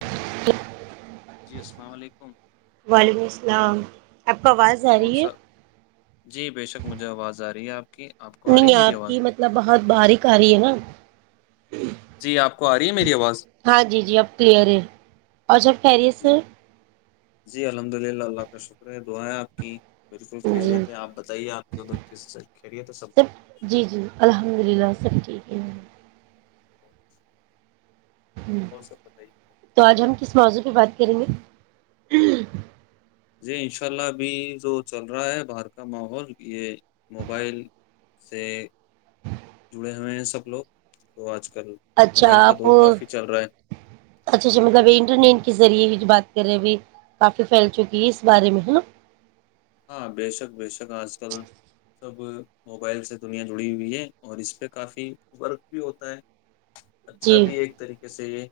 hello جی السلام علیکم وعلیکم السلام آپ کو آواز آ اور رہی س ہے جی بے شک مجھے آواز آ رہی ہے آپ کی آپ کو آ رہی نہیں ہے میری آپ آواز کی مطلب بہت باریک آ رہی ہے نا جی آپ کو آ رہی ہے میری آواز ہاں جی جی اب کلیئر ہے اور سب کہہ رہی ہے جی سر جی الحمد للہ اللہ کا شکر ہے دعائیں آپ کی بالکل کھی جی رہے تھے آپ بتائیے آپ کے ادر کس سے کھیریے تھے سب انین ہ اور سب بتائیے تو آج ہم کس موضوع پہ بات سھرم جی انشاء اللہ ابھی جو چل رہا ہے باہر کا ماحول یہ موبائل سے جڑے ہوئے ہیں سب لوگ تو آج کل اچھا موبائل کا آپ دور کافی چل رہا ہے اچھا اچھا مطلب انٹرنیٹ کے ذریعے بات ویر بھی کافی پھیل چکی ہے اس بارے میں ہے نا ہاں بے شک بے شک آج کل سب موبائل سے دنیا جڑی ہوئی ہے اور اس پہ کافی ورک بھی ہوتا ہے اچھا جی بھی ایک طریقے سے یہ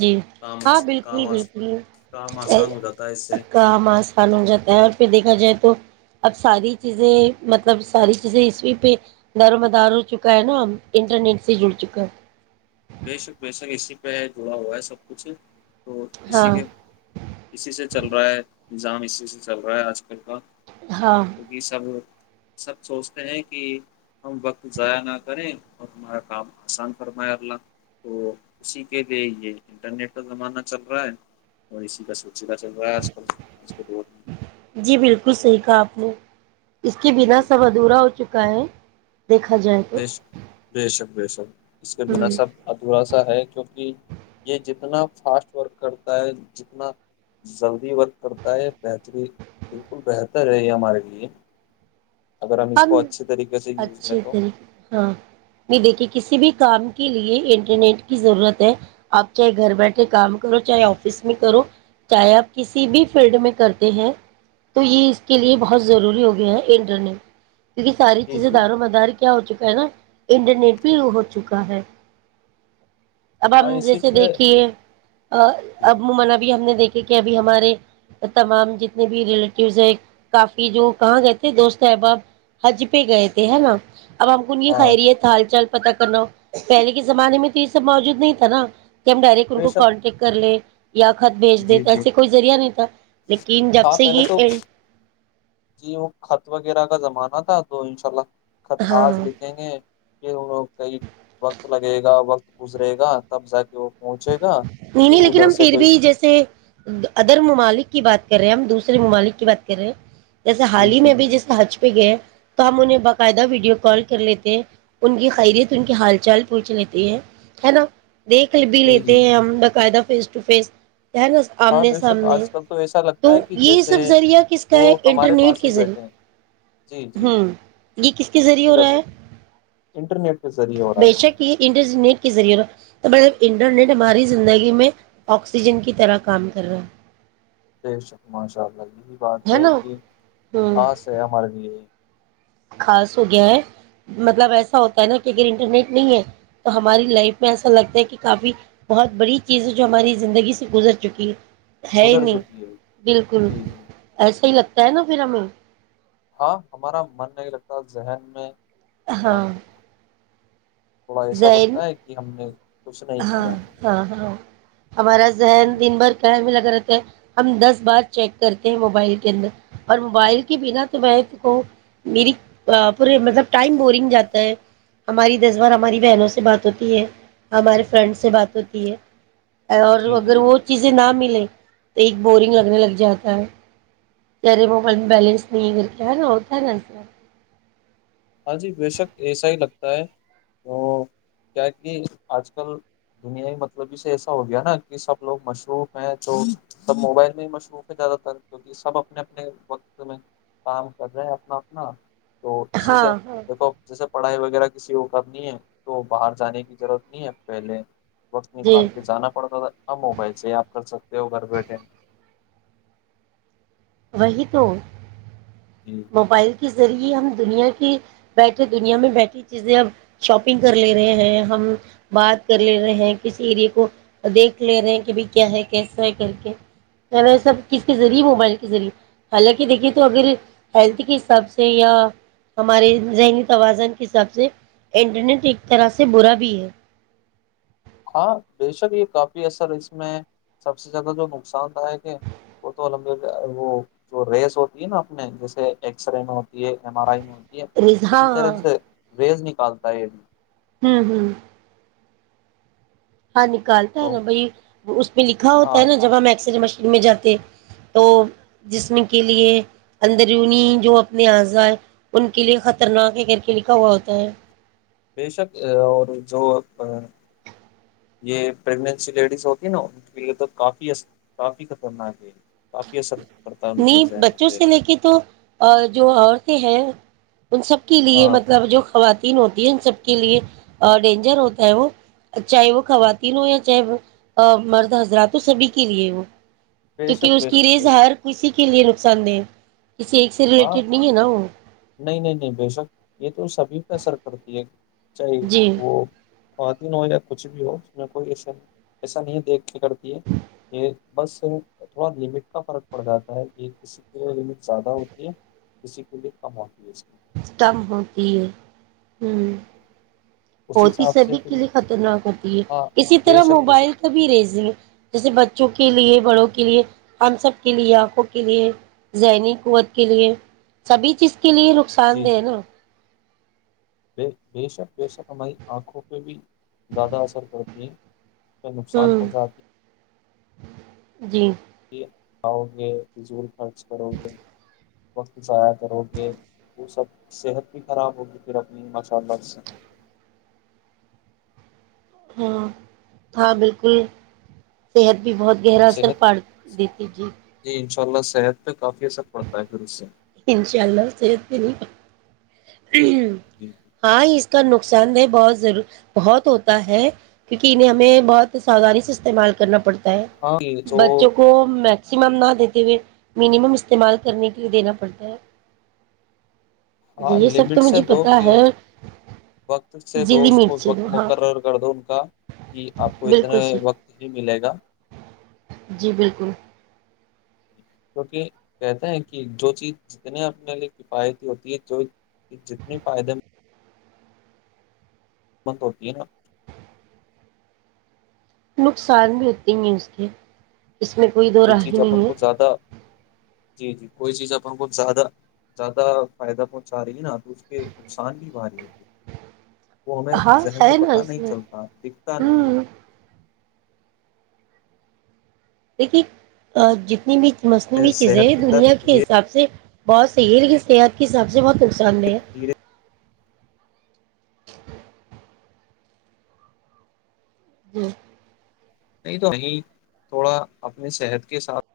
جی کام ہاں بالکل کام بالکل کام آسان ہو جاتا ہے اس سے کام آسان ہو جاتا ہے اور پھر دیکھا جائے تو تو اب ساری چیزیں مطلب ساری چیزیں اسی پہ دار و مدار ہو چکا ہے نا ہم انٹرنیٹ سے جڑ چکا ہے بے شک بے شک اسی پہ ہے جڑا ہوا ہے سب کچھ تو اسی ہاں کے اسی سے چل رہا ہے جام اسے سے چل رہا ہے آج کل کا ہاں کیکہ سب سب سوچتے ہیں کہ ہم وقت ضائع نہ کریں اور ہمارا کام آسان فرمائے اللہ تو اسی کے لیے یہ انٹرنیٹ کا زمانہ چل رہا ہے اور اسی کا س ھیکا ب آج کل آج کلت کسے کا آپو اس کے بنا جی سب جی ادھورا ہو چکا ہے دیکھا جائے تو و سب اس کے بنا ہوں سب ادھورا سا ہے کیونکہ یہ ج اتنا فاسٹ ورک کرتا ہے جتنا جلدی ورک کرتا ہے بہتری بالکل بہتر ہے یہ ہمارے لیے اگر اس ہم کو اچھے طریقے سے یوز لیں اچھے تو ہاں نہیں دیکھیے کسی بھی کام کے لیے انٹرنیٹ کی ضرورت ہے آپ چاہے گھر بیٹھے کام کرو چاہے آفس میں کرو چاہے آپ کسی بھی فیلڈ میں کرتے ہیں تو یہ اس کے لیے بہت ضروری ہو گیا ہے انٹرنیٹ کیکہ ساری جی چیزیں جی داروں مدار کیا ہو چکا ہے نا انٹرنیٹ بھی ہو چکا ہے اب ہاں ہم اسی جیسے پہ دیکھیے جی اب م منب ہم نے دیکھی کہ ابھی ہمارے تمام جتنے بھی ریلیٹوز ہے کافی جو کہاں گئے تھے دوست احباب حج پہ گئے تھے ہے نا اب ہم کون یہ ہاں خیریت ہال چل پتا کرنا پہلے کے زمانے میں تو یہ سب موجود نہیں تھا نا کہ ہم ڈائریکٹ ان بے کو شک کانٹیکٹ کر لیں یا خط بھیج جی دےتا جی ایسے کوئی ذریعہ نہیں تھا لیکن جب ہاں سے پہلے یہ تو جی وہ خط وغیرہ کا زمانہ تھا تو انشاء اللہ خط ہاں آج لکھیں گے کہ انگ کئی وقت لگے گا وقت گزرے گا تب جا کے وہ پہنچ نہیں نہیں لیکن ہم پھر بھی جیسے ادر ممالک کی بات کر رہے ہیں ہم دوسرے ممالک کی بات کر رہے ہیں جیسے جی حال ہی جی میں بھی جی جس حج پہ گئے تو ہم انہیں باقاعدہ ویڈیو کال کر لیتے ہیں ان کی خیریت ان کے حال چال پوچھ لیتے ہیں ہے نا دیکھ ل بھی جی لیتے جی ہیں ہم ب قاعدہ فیس ٹ فیس نا ہاں آمنے بے شک سامنے آج کل تو ایسا لگتا تو ہے کہ یہ جیسے سب ذریعہ کس کا وہ ہے ہمارے انٹرنیٹ پاس کے ہی ذریعے بیٹھے ہیں جی جی جی ہ یہ کس کے ذریعے اسی ہو کا رہا ذ- ہے انٹرنیٹ کے ذریعے ہو رہا ہے بے جی شک یہ انٹرنیٹ کے ذریعے ہو رہا ہے انٹرنیٹ ہماری زندگی میں آکسیجن کی طرح کام کر رہا بٹ شک ماشاء اللہ یہی بات ہے کہ ہوں خاص ہے ہمارے لیے خاص ہو گیا ہے مطلب ایسا ہوتا ہے نا کہ اگر انٹرنیٹ نہیں ہے تو ہماری لائف میں ایسا لگتا ہے کہ کافی بہت بڑی چیزیں جو ہماری زندگی سے گزر چکی ہے ہے ہی گزر نہیں چکی ہے بالکل جی جی ایسا ہی لگتا کہ ن پھر ہمیں ہاں ہمارا من نہیں لگتا ذہن میں ب- ہاں تھوڑا ایسا زین لگتا ہے کہ ہم نے کچھ نہیں ہاں کیا ہاں ہاں ہمارا جی ذہن دن بھر کہنے بھی لگتا ہم دس بار چیک کرتے ہیں موبائل کے اندر اور موبائل کے بنا تو میں می پورے ملب ٹائم بورنگ جاتا ہے ہماری دس ار ہماری بہنوں سے بات ہوتی ہے ہمارے فرینڈ سے بات ہوتی ہے اور جی اگر جی وہ چیزیں نہ مل ے تو ایک بورنگ لگنے لگ جاتا ہے ارے موبائل میں بیلنس نہیں کر کے ہے نا ہوتا ہے نا س ہاں جی بے شک ایسا ہی لگتا ہے تو کیا کہ آج کل دنیا ہی مطلبی سے ایسا ہو گیا نا کہ سب لوگ مصروف ہیں جو سب موبائل میں ہی مصروف ہے زیادہ تر کیونکہ سب اپنے اپنے وقت میں کام کر رہے ہیں اپنا اپنا اسی سے ہاں ہاں دیکھو جیسے پڑھائی وغیرہ کا کسی کو کب نہیں ہے تو باہر جانے کی ضرورت نہیں ہے پہلے وقت نکال جی کے جانا پڑتا تھا اب موبائل سے ہی آپ کر سکتے ہو گھر بیٹھے وہی تو جی موبائل کے ذریعے ہم دنیا کی بیٹھے دنیا میں بیٹھی چیزیں اب شاپنگ کر لے رہے ہیں ہم بات کر لے رہے ہیں کسی اریے کو دیکھ لے رہے ہیں کہ بھ کیا ہے کیسا ہے کر کے سب کز کے ذریعے موبائل کے ذریعے حالانکہ دیکھیے تو اگر ہیلتھ کے حساب سے یا ہمارے ذہنی توازن کے حساب سے انٹرنیٹ ایک طرح سے برا بھی ہے ہاں بےشک یہ کافی اثر اس میں سب سے زیادہ جو نقصان د ہے کہ وہ تو امپ وہ جو ریس ہوتی ہے نا اپنے جیسے ایکس رے میں ہوتی ہے ایم آر آئی میںتی ہے رضا اسی طرح ہاں سے ریز نکل چالتا یہ بھی ہوں ہوں ہاں نکالتا ہے تو نا بھ اس پہ لکھا ہوتا ہے ہاں نا جب ہم ایکسرے مشین میں جاتے تو جسم کے لیے اندرونی جو اپنے اعضاء ان کے لیے خطرناک ہے کر کے لکھا ہوا ہوتا ہے بیشک اور جو یہ پگننسی لیڈیز ہوتی نا ان کے لیے تو کافی کافی خطرناک ہے کافی اثر پڑتا ہے ان نی کے ذہن بچوں پہ سے لے کے تو جو اور تی ہے ان سب کے لیے ہاں مطلب جو خوات ہوتی ہے ان سب کے لیے ڈینجر ہوتا ہے وہ چاہے وہ خواتین ہو یا چاہے وہ مرد حضرات ہو سبھی کے لیے وہ بے کیونکہ شک اس بے کی شک بے شک زار کے لیے نقصان دہ کسی ایک سے ہاں ریلیٹڈ نہیں ہے نا وہ نہیں نہیں نہیں بے شک یہ تو سبھی ک سر پڑتی ہے چاہ جی وہ خواتین ہو یا کچھ بھی ہو اس میں کوئی ایا ایسا نہیں دیکھ کرتی ہے یہ بس تھوڑا لمٹ کا فرق پڑ جاتا ہے یہ کسی کے لمٹ زیادہ ہو یہ کسی کے لیے کم ہوتی ہے اس کی استم ہوتی ہے ہوں اس ہوتی حساب سے سبھی پھر کے لیے یہ- خطرناک ہوتی ہے ہاں اسی بے طرح شک بے شک موبائل کا بھی ریزنگ جیسے بچوں کی کے لیے بڑوں کے لیے ہم سب کے لیے آنکھوں کے لیے ذہنی قوت کے لیے سبھی چیز کے لیے نقصان جی دہ جی نا بے شک بے شک ہماری آنکھوں پہ بھی زیادہ اثر کرتی ہیں میں ہ نقصان پہنچاتی جی کہ آؤ گے فضول خرچ کرو گے وقت ضائع کرو گے وہ سب صحت بھی خراب ہوگی پھر اپنی ماشاء اللہ سے ہاں ہاں بالکل صحت بھی بہت گہرا اثر صحت پڑ دیتی جی جی ان صحت پہ کافی اثر پڑتا ہے پھر اس سے انشاء اللہ صحت پی نہیں جی ہاں اس کا نقصان دہ بہت ضرور بہت ہوتا ہے کیونکہ انہیں ہمیں بہت ساؤودانی سے استعمال کرنا پڑتا ہاں تو بچوں کو میکسیمم نہ دیتے ہوئے منیمم استعمال کرنے کے لیے دینا پڑتا ہے جی ہاں یہ سب لمٹ تو سے مجھے دو پتا کہ ہے وقت سے دو ضلع اس کو مرچ سے وقت دو ہاں مقرر کر دو ان کا کہ آپ کو اتنا بالکل صحیح وقت ہی ملے گا جی بالکل کیونکہ کہتا ہے کہ جو چیز جتنے اپنے لیے کفایتی ہوتی ہے جو جتنے فائدے ب ہوتی نا نقصان بھی ہوتے ہیں اس کے اس میں کوئی دو راہ چیز اپن نہیں ہے کو زیادہ جی جی کوئی چیز اپ ان کو زیادہ زیادہ فائدہ پہنچا رہی ہے نا تو اس کے نقصان بھی با رہی ہے وہ ہمیں ہاں ذہن سے ہے نا پتہ اس نہیں میں چلتا دکھتا نہیں ہوں دیکھیے جتنی بھی مصنوعی چیزیں ہیں صحت کے اندر دنیا کے دھیرے حساب سے بہت سہل کی صحت کے حساب سے بہت نقصان دہ ہے دھیرے جی نہیں تو وہیں تھوڑا اپنے صحت کے ساتھ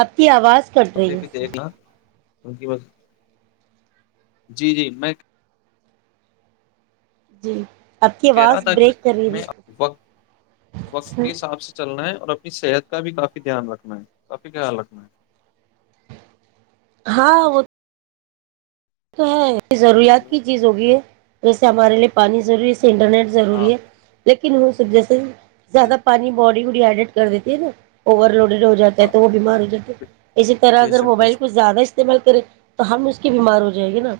آپ کی آواز کرٹ رہی اس کیونکی بس جی جی میں جی [inaudible] کہہ رہا آواز تھا کہ بریک کر رہی ہمیںب وقت وقت ہے کے حساب سے چلنا ہے اور اپنی صحت کا بھی کافی دھیان رکھنا ہے کافی خیال رکھنا ہے ہاں وہ تو ہے ضروریات ہلو کی چیز ہوگی ہے جیسے جی ہمارے لیے پانی ضروری انٹرنیٹ ہاں ضروری ہے لیکن ک نہیں ہو سک جس سے جی زیادہ پانی بوڑی ایڈٹ کر دیتی ہے نا اوور لوڈن ہو جاتا ہے ہاں تو وہ بیمار ہو جاتا ہیں اسی طرح بے اگر شک بے موبائل شک کو زیادہ استعمال کریں تو ہم اس کے بیمار ہو ج جائے گی نا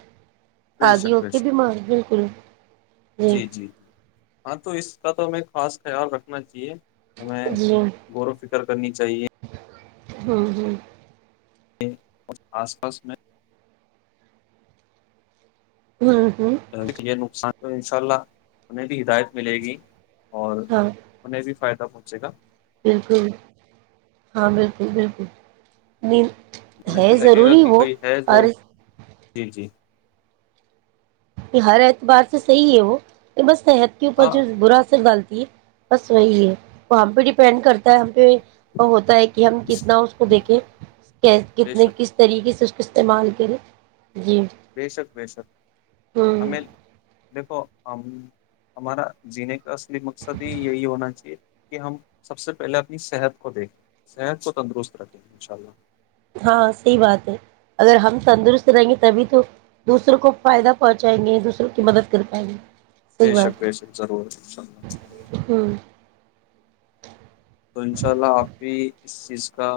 بے آاد شک بے اوکے شک بیمار بالکل جی جی ہاں تو اس کا تو ہمیں خاص خیال رکھنا چاہیے ہمیں جی ہوں گورو ف ر کرنی جاہے ہاں ہاں آس پاس میں ہوں ہوں یہ نقصان تو انشاء اللہ انہیں بھی ہدایت ملے گی ہاں فائد پہنچے گا بالکل ہاں بالکل بالکل ن انہیں بھی لگے گا کہ کوئی ہے وہ جی جی یہ ہر اعتبار سے صحیح ہے وہ کہ بس صحت کے اوپر ہاں جو برا اثر ڈالتی بس وہی ہے وہ ہم پہ ڈیپینڈ کرتا ہے ہم پہ وہ ہوتا ہے کہ ہم کتنا اس کو دیکھیں بے کتنے شک کس طریقے سے استعمال کریں جی بے شک بی شک ہوں ہمیں دیکھو ہم ہمارا جینے کا اصلی مقصد ہی یہی ہونا چاہیے کہ ہم سب سے پہلے اپنی صحت کو دیکھیں صحت کو تندرست رکھیں ان شاء اللہ ہاں صحیح بات ہے اگر ہم تندرست رہیں گے تبھی تو دوسروں کو فائدہ پہنچائیں گے دوسروں کی مدد کر پائیں گے بے صحیح شک بات بے ہے شک ضرور ہ تو انشاء اللہ آپ بھی اس چیز کا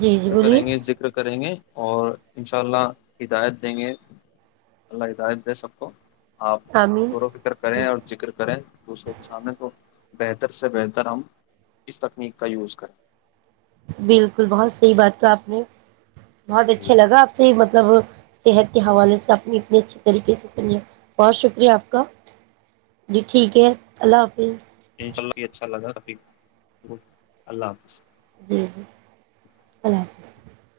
جی جی فکر بولیے کریں گے ذکر کریں گے اور ان شاء اللہ ہدایت دیں گے اللہ ہدایت دے سب کو آپ آمین گورو فکر کریں جی اور ذکر کریں دوسروں کے سامنے تو بہتر سے بہتر ہم اس تکنیک کا یوز کریں بالکل بہت صحیح بات کہ آپ نے بہت جی اچھا لگا آپ سے مطلب صحت کے حوالے سے اپنی اتنی اچھھی طریقے سے سمجھا بہت شکریہ آپ کا جی ٹھیک ہے اللہ حافظ انشاء اللہ بھی اچھا لگا ابھی اللہ حافظ جی جی اللہ حافظ